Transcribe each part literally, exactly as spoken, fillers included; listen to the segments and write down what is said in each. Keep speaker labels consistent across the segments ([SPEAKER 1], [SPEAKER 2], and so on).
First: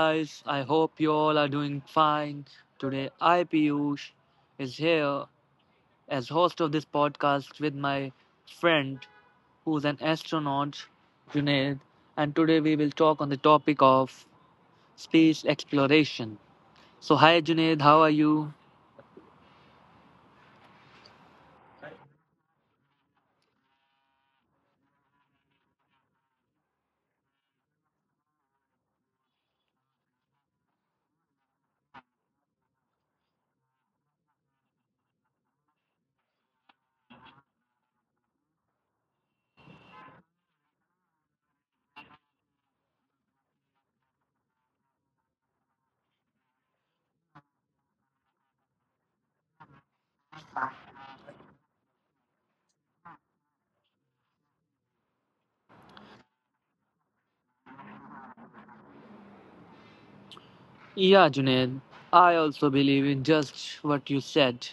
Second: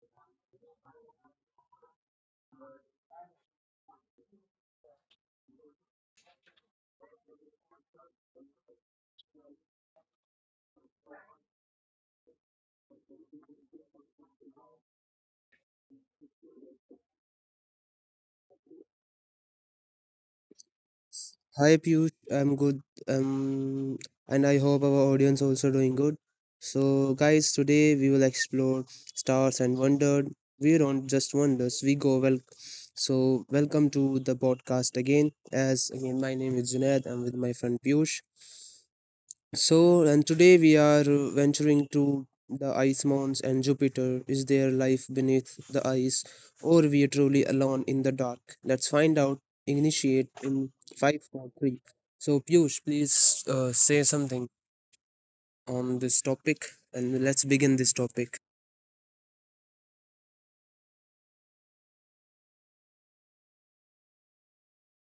[SPEAKER 1] guys, I hope you all are doing fine. Today, I, Piyush, is here as host of this podcast with my friend who's an astronaut, Junaid, and today we will talk on the topic of space exploration. So, hi Junaid, how are you?
[SPEAKER 2] Hi Piyush, I'm good. Um, and I hope our audience also doing good. So, guys, today we will explore stars and wonder. We don't just wonders, we go well. So, welcome to the podcast again. As again, my name is Junaid. I'm with my friend Piyush. So, and today we are uh, venturing to the ice mounds and Jupiter. Is there life beneath the ice, or we are truly alone in the dark? Let's find out. Initiate in five, four, three. So, Piyush, please uh, say something on this topic, and let's begin this topic.
[SPEAKER 1] Yeah, Junaid, I also believe in just what you said.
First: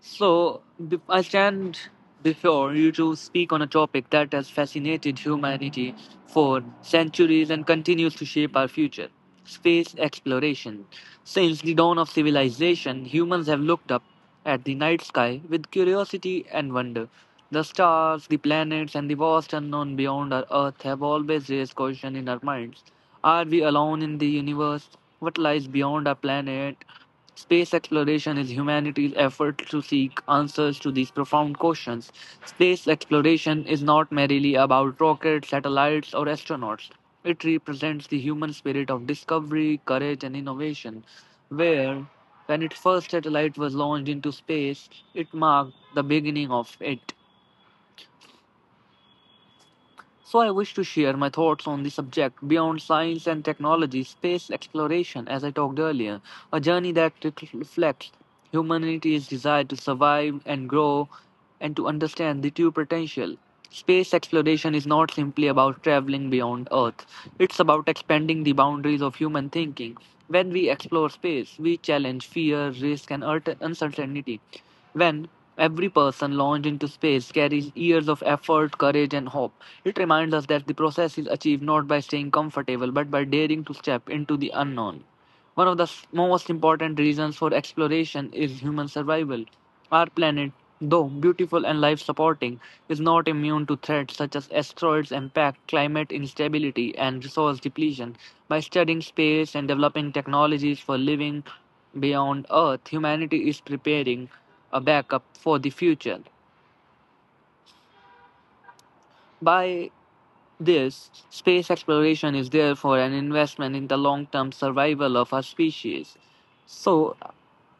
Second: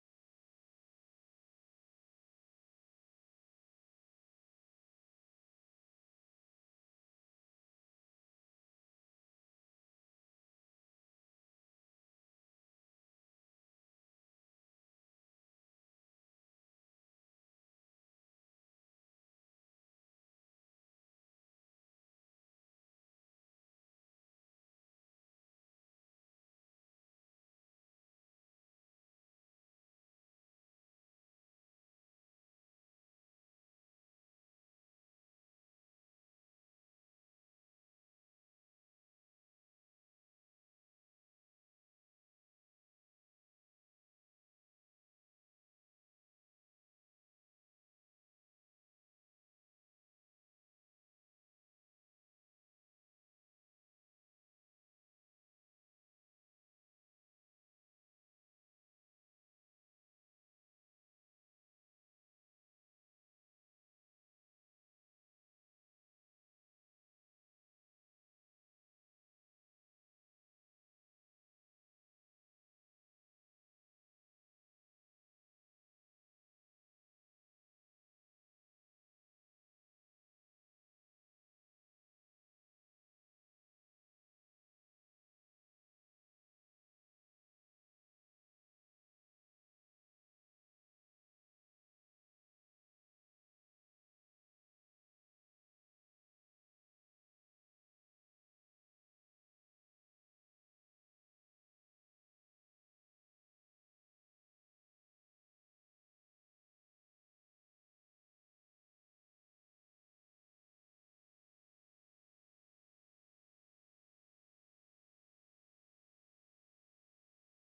[SPEAKER 1] So, b- I stand before you to speak on a topic that has fascinated humanity for centuries and continues to shape our future space exploration. Since the dawn of civilization, humans have looked up at the night sky with curiosity and wonder. The stars, the planets, and the vast unknown beyond our Earth have always raised question in our minds. Are we alone in the universe? What lies beyond our planet? Space exploration is humanity's effort to seek answers to these profound questions. Space exploration is not merely about rockets, satellites, or astronauts. It represents the human spirit of discovery, courage, and innovation. Where, when its first satellite was launched into space, it marked the beginning of it. So, I wish to share my thoughts on the subject beyond science and technology, space exploration, as I talked earlier, a journey that rec- reflects humanity's desire to survive and grow and to understand the true potential. Space exploration is not simply about traveling beyond Earth, it's about expanding the boundaries of human thinking. When we explore space, we challenge fear, risk, and ult- uncertainty. When every person launched into space carries years of effort, courage, and hope, it reminds us that the process is achieved not by staying comfortable but by daring to step into the unknown. One of the s- most important reasons for exploration is human survival. Our planet, though beautiful and life supporting, is not immune to threats such as asteroids impact, climate instability, and resource depletion. By studying space and developing technologies for living beyond Earth, humanity is preparing a backup for the future. By this, space exploration is therefore an investment in the long term survival of our species. So,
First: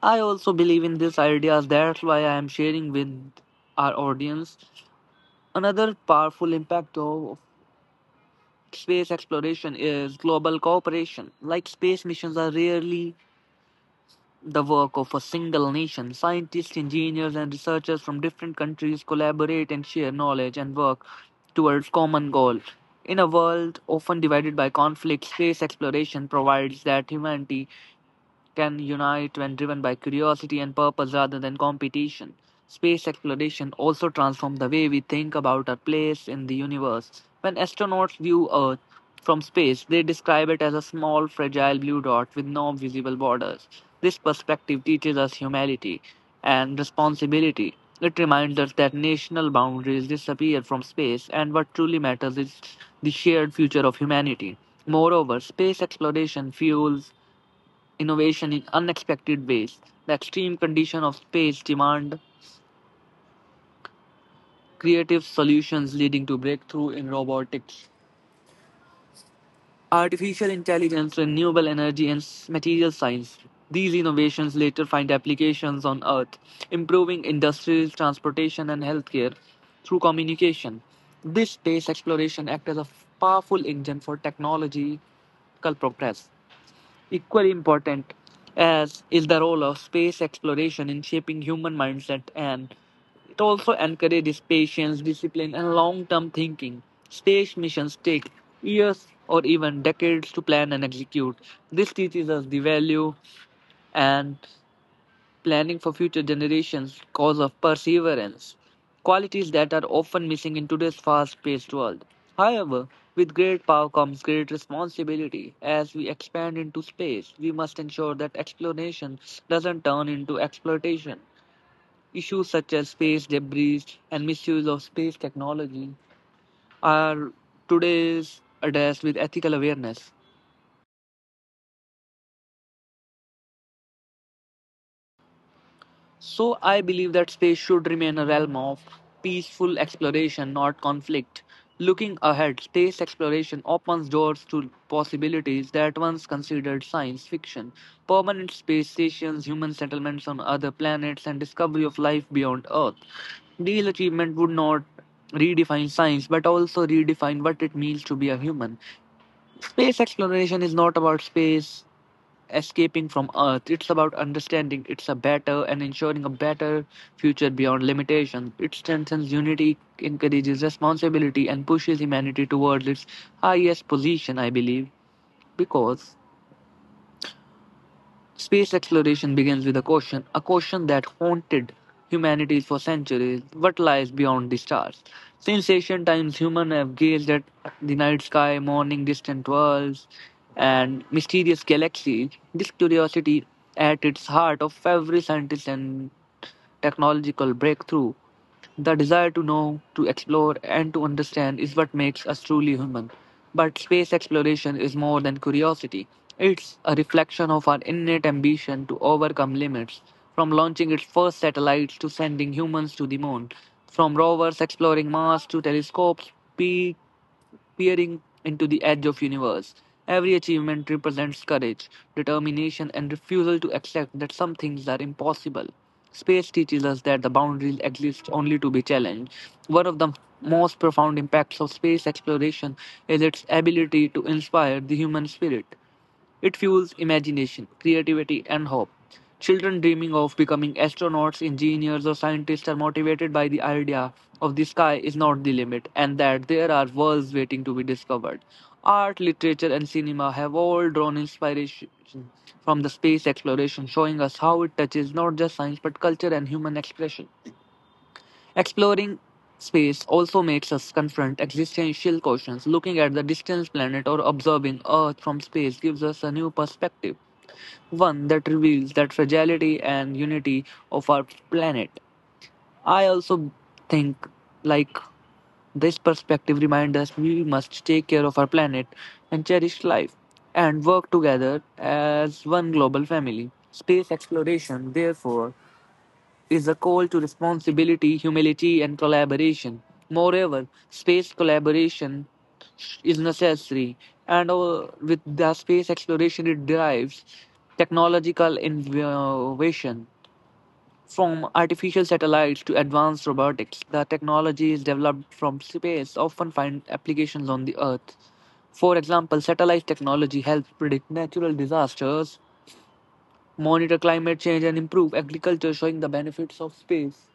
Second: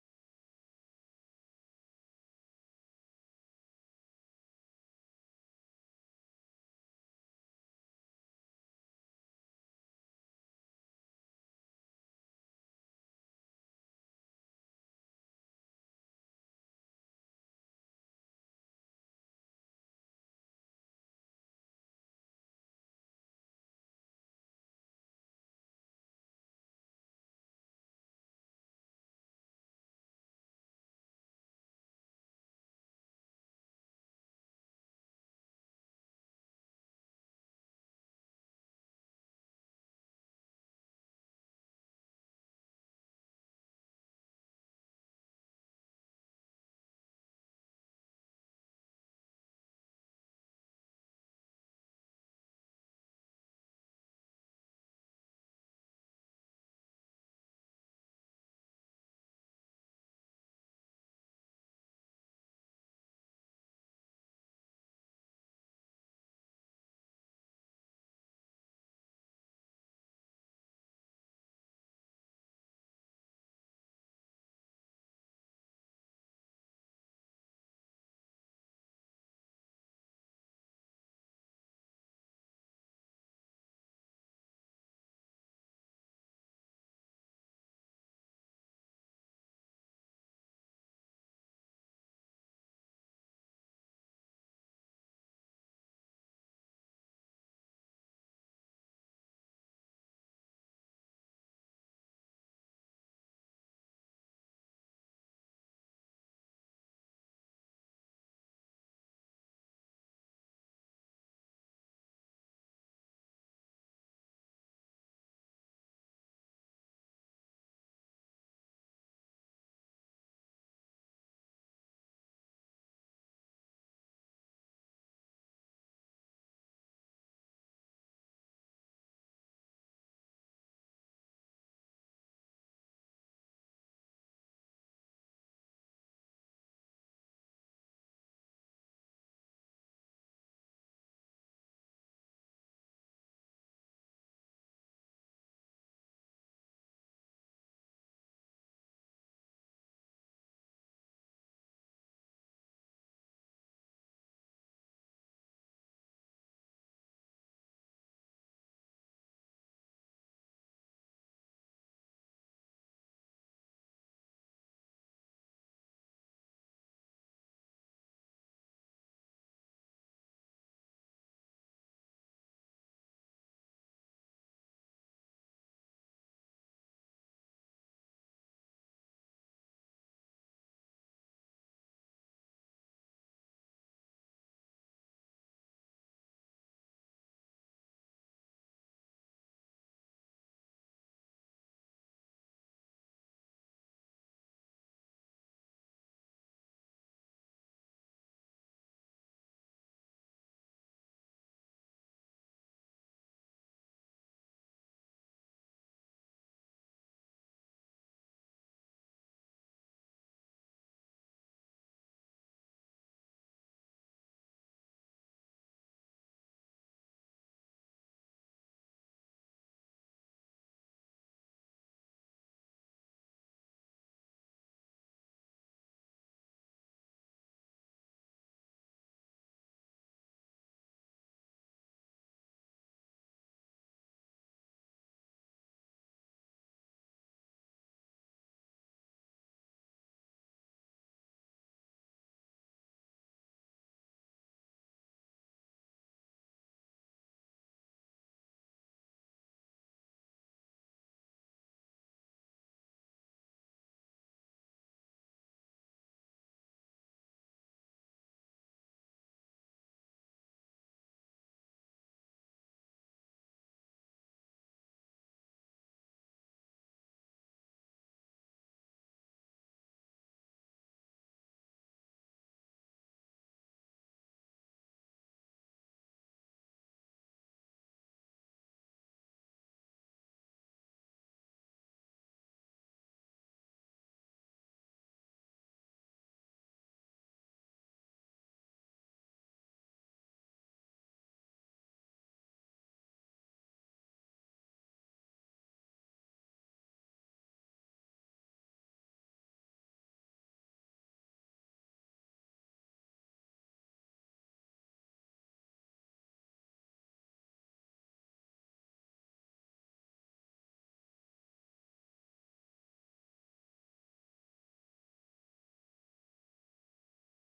[SPEAKER 1] I also believe in these ideas, that's why I am sharing with our audience. Another powerful impact of space exploration is global cooperation. Like space missions are rarely the work of a single nation. Scientists, engineers, and researchers from different countries collaborate and share knowledge and work towards common goal. In a world often divided by conflict, space exploration provides that humanity can unite when driven by curiosity and purpose rather than competition. Space exploration also transforms the way we think about our place in the universe. When astronauts view Earth from space, they describe it as a small, fragile blue dot with no visible borders. This perspective teaches us humility and responsibility. It reminds us that national boundaries disappear from space and what truly matters is the shared future of humanity. Moreover, space exploration fuels innovation in unexpected ways. The extreme condition of space demand creative solutions leading to breakthrough in robotics, artificial intelligence, renewable energy, and s- material science. These innovations later find applications on Earth, improving industries, transportation, and healthcare through communication. This space exploration acts as a powerful engine for technological progress. Equally important as is the role of space exploration in shaping human mindset, and it also encourages patience, discipline, and long term thinking. Space missions take years or even decades to plan and execute. This teaches us the value and planning for future generations, cause of perseverance, qualities that are often missing in today's fast paced world. However, with great power comes great responsibility. As we expand into space, we must ensure that exploration doesn't turn into exploitation. Issues such as space debris and misuse of space technology are today's addressed with ethical awareness. So I believe that space should remain a realm of peaceful exploration, not conflict. Looking ahead, space exploration opens doors to possibilities that once considered science fiction. Permanent space stations, human settlements on other planets, and discovery of life beyond Earth. These achievements would not redefine science but also redefine what it means to be a human. Space exploration is not about space escaping from Earth. It's about understanding it's a better and ensuring a better future beyond limitation. It strengthens unity, encourages responsibility, and pushes humanity towards its highest position, I believe, because space exploration begins with a question, a question that haunted humanity for centuries. What lies beyond the stars? Since ancient times, humans have gazed at the night sky, morning, distant worlds, and mysterious galaxies. This curiosity at its heart of every scientist and technological breakthrough, the desire to know, to explore, and to understand is what makes us truly human. But space exploration is more than curiosity. It's a reflection of our innate ambition to overcome limits. From launching its first satellites to sending humans to the moon, from rovers exploring Mars to telescopes, peering into the edge of universe. Every achievement represents courage, determination, and refusal to accept that some things are impossible. Space teaches us that the boundaries exist only to be challenged. One of the most profound impacts of space exploration is its ability to inspire the human spirit. It fuels imagination, creativity, and hope. Children dreaming of becoming astronauts, engineers, or scientists are motivated by the idea of the sky is not the limit and that there are worlds waiting to be discovered. Art, literature, and cinema have all drawn inspiration from the space exploration, showing us how it touches not just science but culture and human expression. Exploring space also makes us confront existential questions. Looking at the distant planet or observing Earth from space gives us a new perspective, one that reveals that fragility and unity of our planet. I also think like this perspective reminds us we must take care of our planet and cherish life and work together as one global family. Space exploration, therefore, is a call to responsibility, humility, and collaboration. Moreover, space collaboration is necessary, and uh, with the space exploration, it drives technological innovation. From artificial satellites to advanced robotics, the technologies developed from space often find applications on the Earth. For example, satellite technology helps predict natural disasters, monitor climate change, and improve agriculture, showing the benefits of space.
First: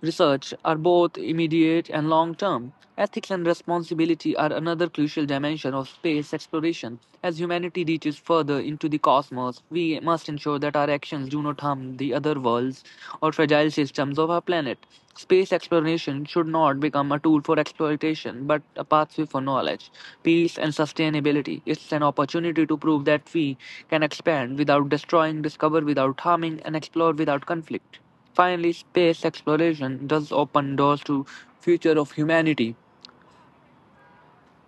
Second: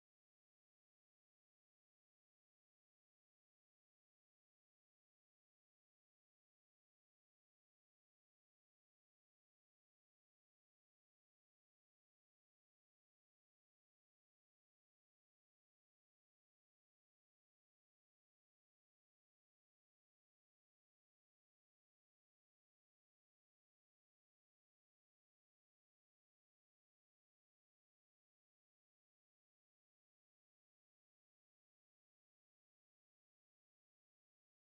[SPEAKER 1] Research are both immediate and long term. Ethics and responsibility are another crucial dimension of space exploration. As humanity reaches further into the cosmos, we must ensure that our actions do not harm the other worlds or fragile systems of our planet. Space exploration should not become a tool for exploitation, but a pathway for knowledge, peace, and sustainability. It's an opportunity to prove that we can expand without destroying, discover without harming, and explore without conflict. Finally, space exploration does open doors to future of humanity.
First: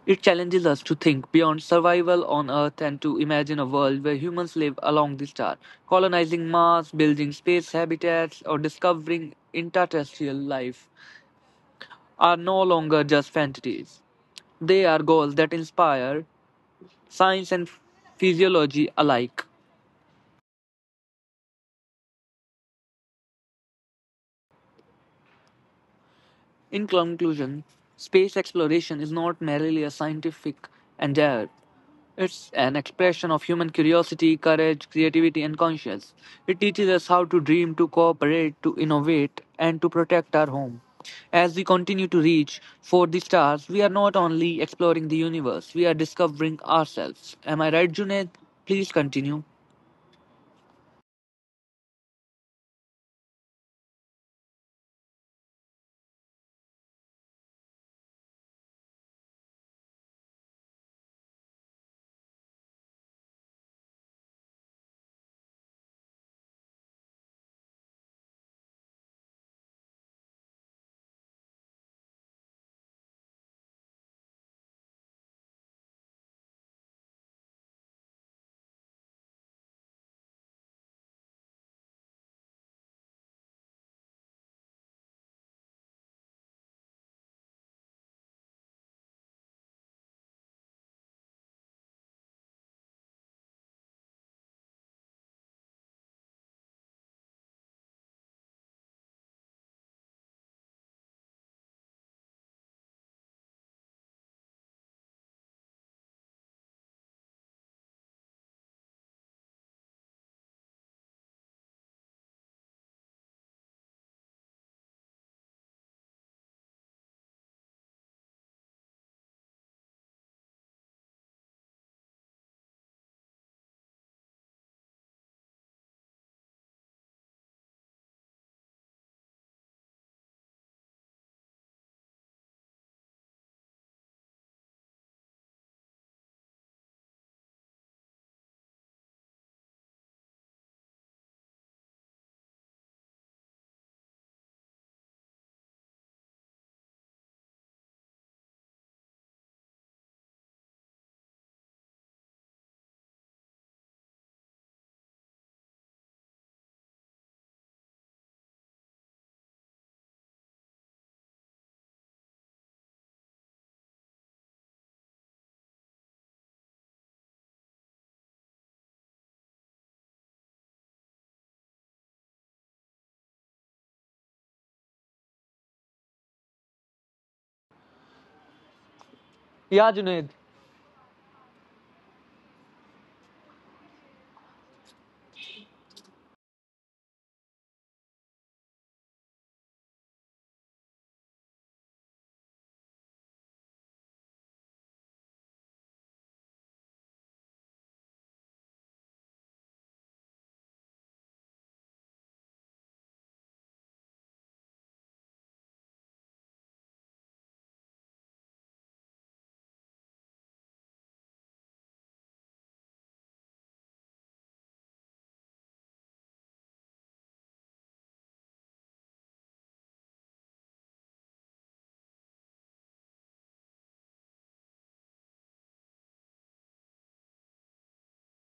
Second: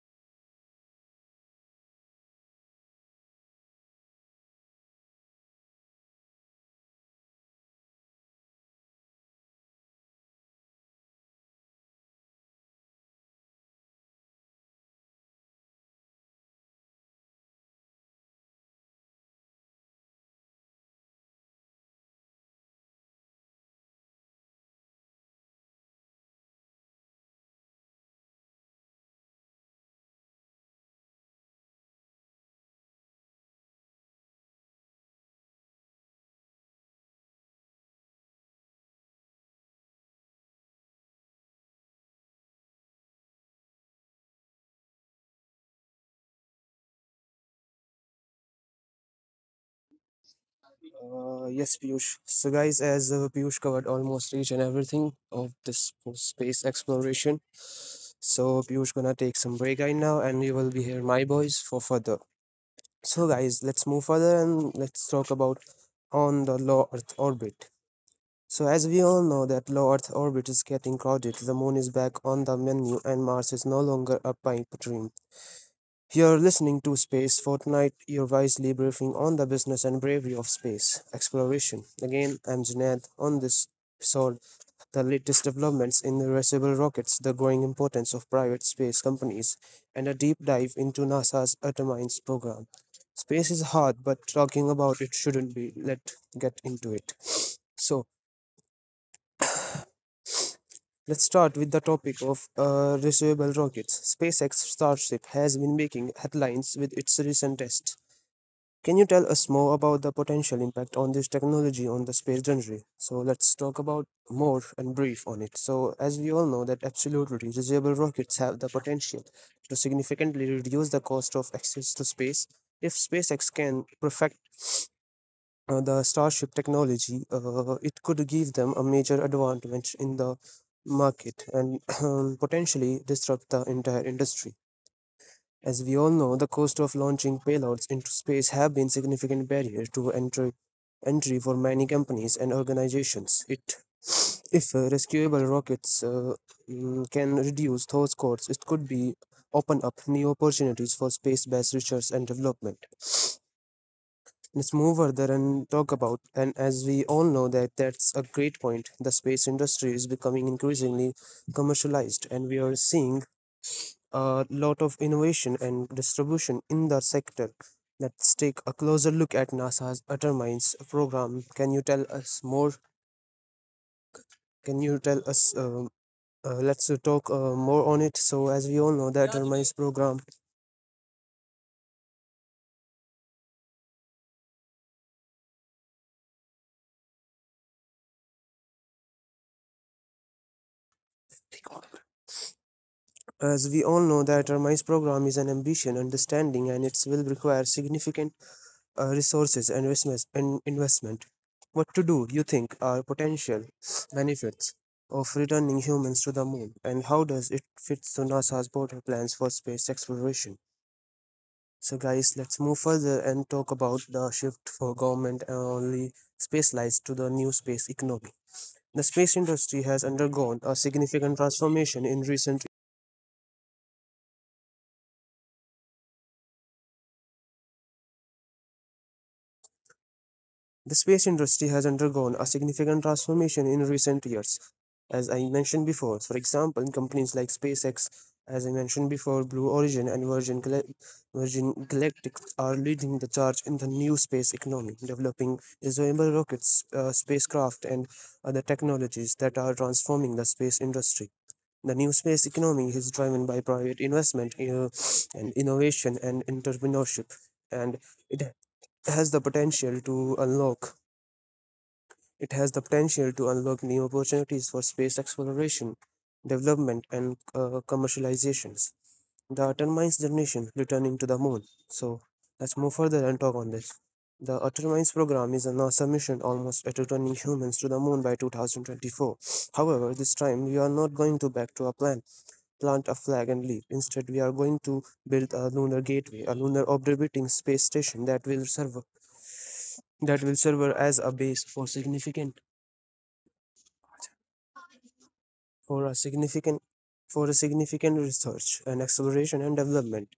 [SPEAKER 1] It challenges us to think beyond survival on Earth and to imagine a world where humans live along the star, colonizing Mars, building space habitats, or discovering interterrestrial life are no longer just fantasies. They are goals that inspire science and physiology alike. In conclusion, space exploration is not merely a scientific endeavor. It's an expression of human curiosity, courage, creativity, and conscience. It teaches us how to dream, to cooperate, to innovate, and to protect our home. As we continue to reach for the stars, we are not only exploring the universe, we are discovering ourselves. Am I right, Junaid? Please continue.
[SPEAKER 2] Uh, yes, Piyush. So, guys, as uh, Piyush covered almost each and everything of this space exploration, so Piyush gonna take some break right now, and you will be here, my boys, for further. So, guys, let's move further and let's talk about on the low Earth orbit. So, as we all know, that low Earth orbit is getting crowded. The moon is back on the menu, and Mars is no longer a pipe dream. You're listening to Space Fortnite, your wisely briefing on the business and bravery of space exploration. Again, I'm Junaid on this episode the latest developments in reusable rockets, the growing importance of private space companies, and a deep dive into NASA's Artemis program. Space is hard, but talking about it shouldn't be. Let's get into it. So, let's start with the topic of uh, reusable rockets. SpaceX Starship has been making headlines with its recent test. Can you tell us more about the potential impact on this technology on the space journey? So let's talk about more and brief on it. So as we all know that absolutely reusable rockets have the potential to significantly reduce the cost of access to space. If SpaceX can perfect uh, the Starship technology, uh, it could give them a major advantage in the market and potentially disrupt the entire industry. As we all know, the cost of launching payloads into space have been a significant barrier to entry, entry for many companies and organizations. It, if uh, rescuable rockets uh, mm, can reduce those costs, it could be open up new opportunities for space-based research and development. Let's move further and talk about, and as we all know that that's a great point. The space industry is becoming increasingly commercialized, and we are seeing a lot of innovation and distribution in the sector. Let's take a closer look at NASA's Determines program. Can you tell us more? Can you tell us? Um, uh, let's uh, talk uh, more on it. So, as we all know, the Determines
[SPEAKER 1] Yeah,
[SPEAKER 2] program
[SPEAKER 1] Junaid.
[SPEAKER 2] as we all know, the Determines program is an ambition, understanding, and it will require significant uh, resources and investments and investment what to do you think are potential benefits of returning humans to the moon, and how does it fit to NASA's broader plans for space exploration? So, guys, let's move further and talk about the shift for government and only space flights to the new space economy. The space industry has undergone a significant transformation in recent The space industry has undergone a significant transformation in recent years. As I mentioned before, for example, companies like SpaceX, as I mentioned before, Blue Origin and Virgin, Gal- Virgin Galactic are leading the charge in the new space economy, developing reusable rockets, uh, spacecraft, and other technologies that are transforming the space industry. The new space economy is driven by private investment uh, and innovation and entrepreneurship, and it has the potential to unlock it has the potential to unlock new opportunities for space exploration, development, and uh, commercializations. The Utter Minds generation returning to the moon. So let's move further and talk on this. The Utter Minds program is a NASA mission almost at returning humans to the moon by two thousand twenty-four. However, this time we are not going to back to a plan, plant a flag and leave. Instead, we are going to build a lunar gateway, a lunar orbiting space station that will serve that will serve as a base for significant for a significant for a significant research and acceleration and development.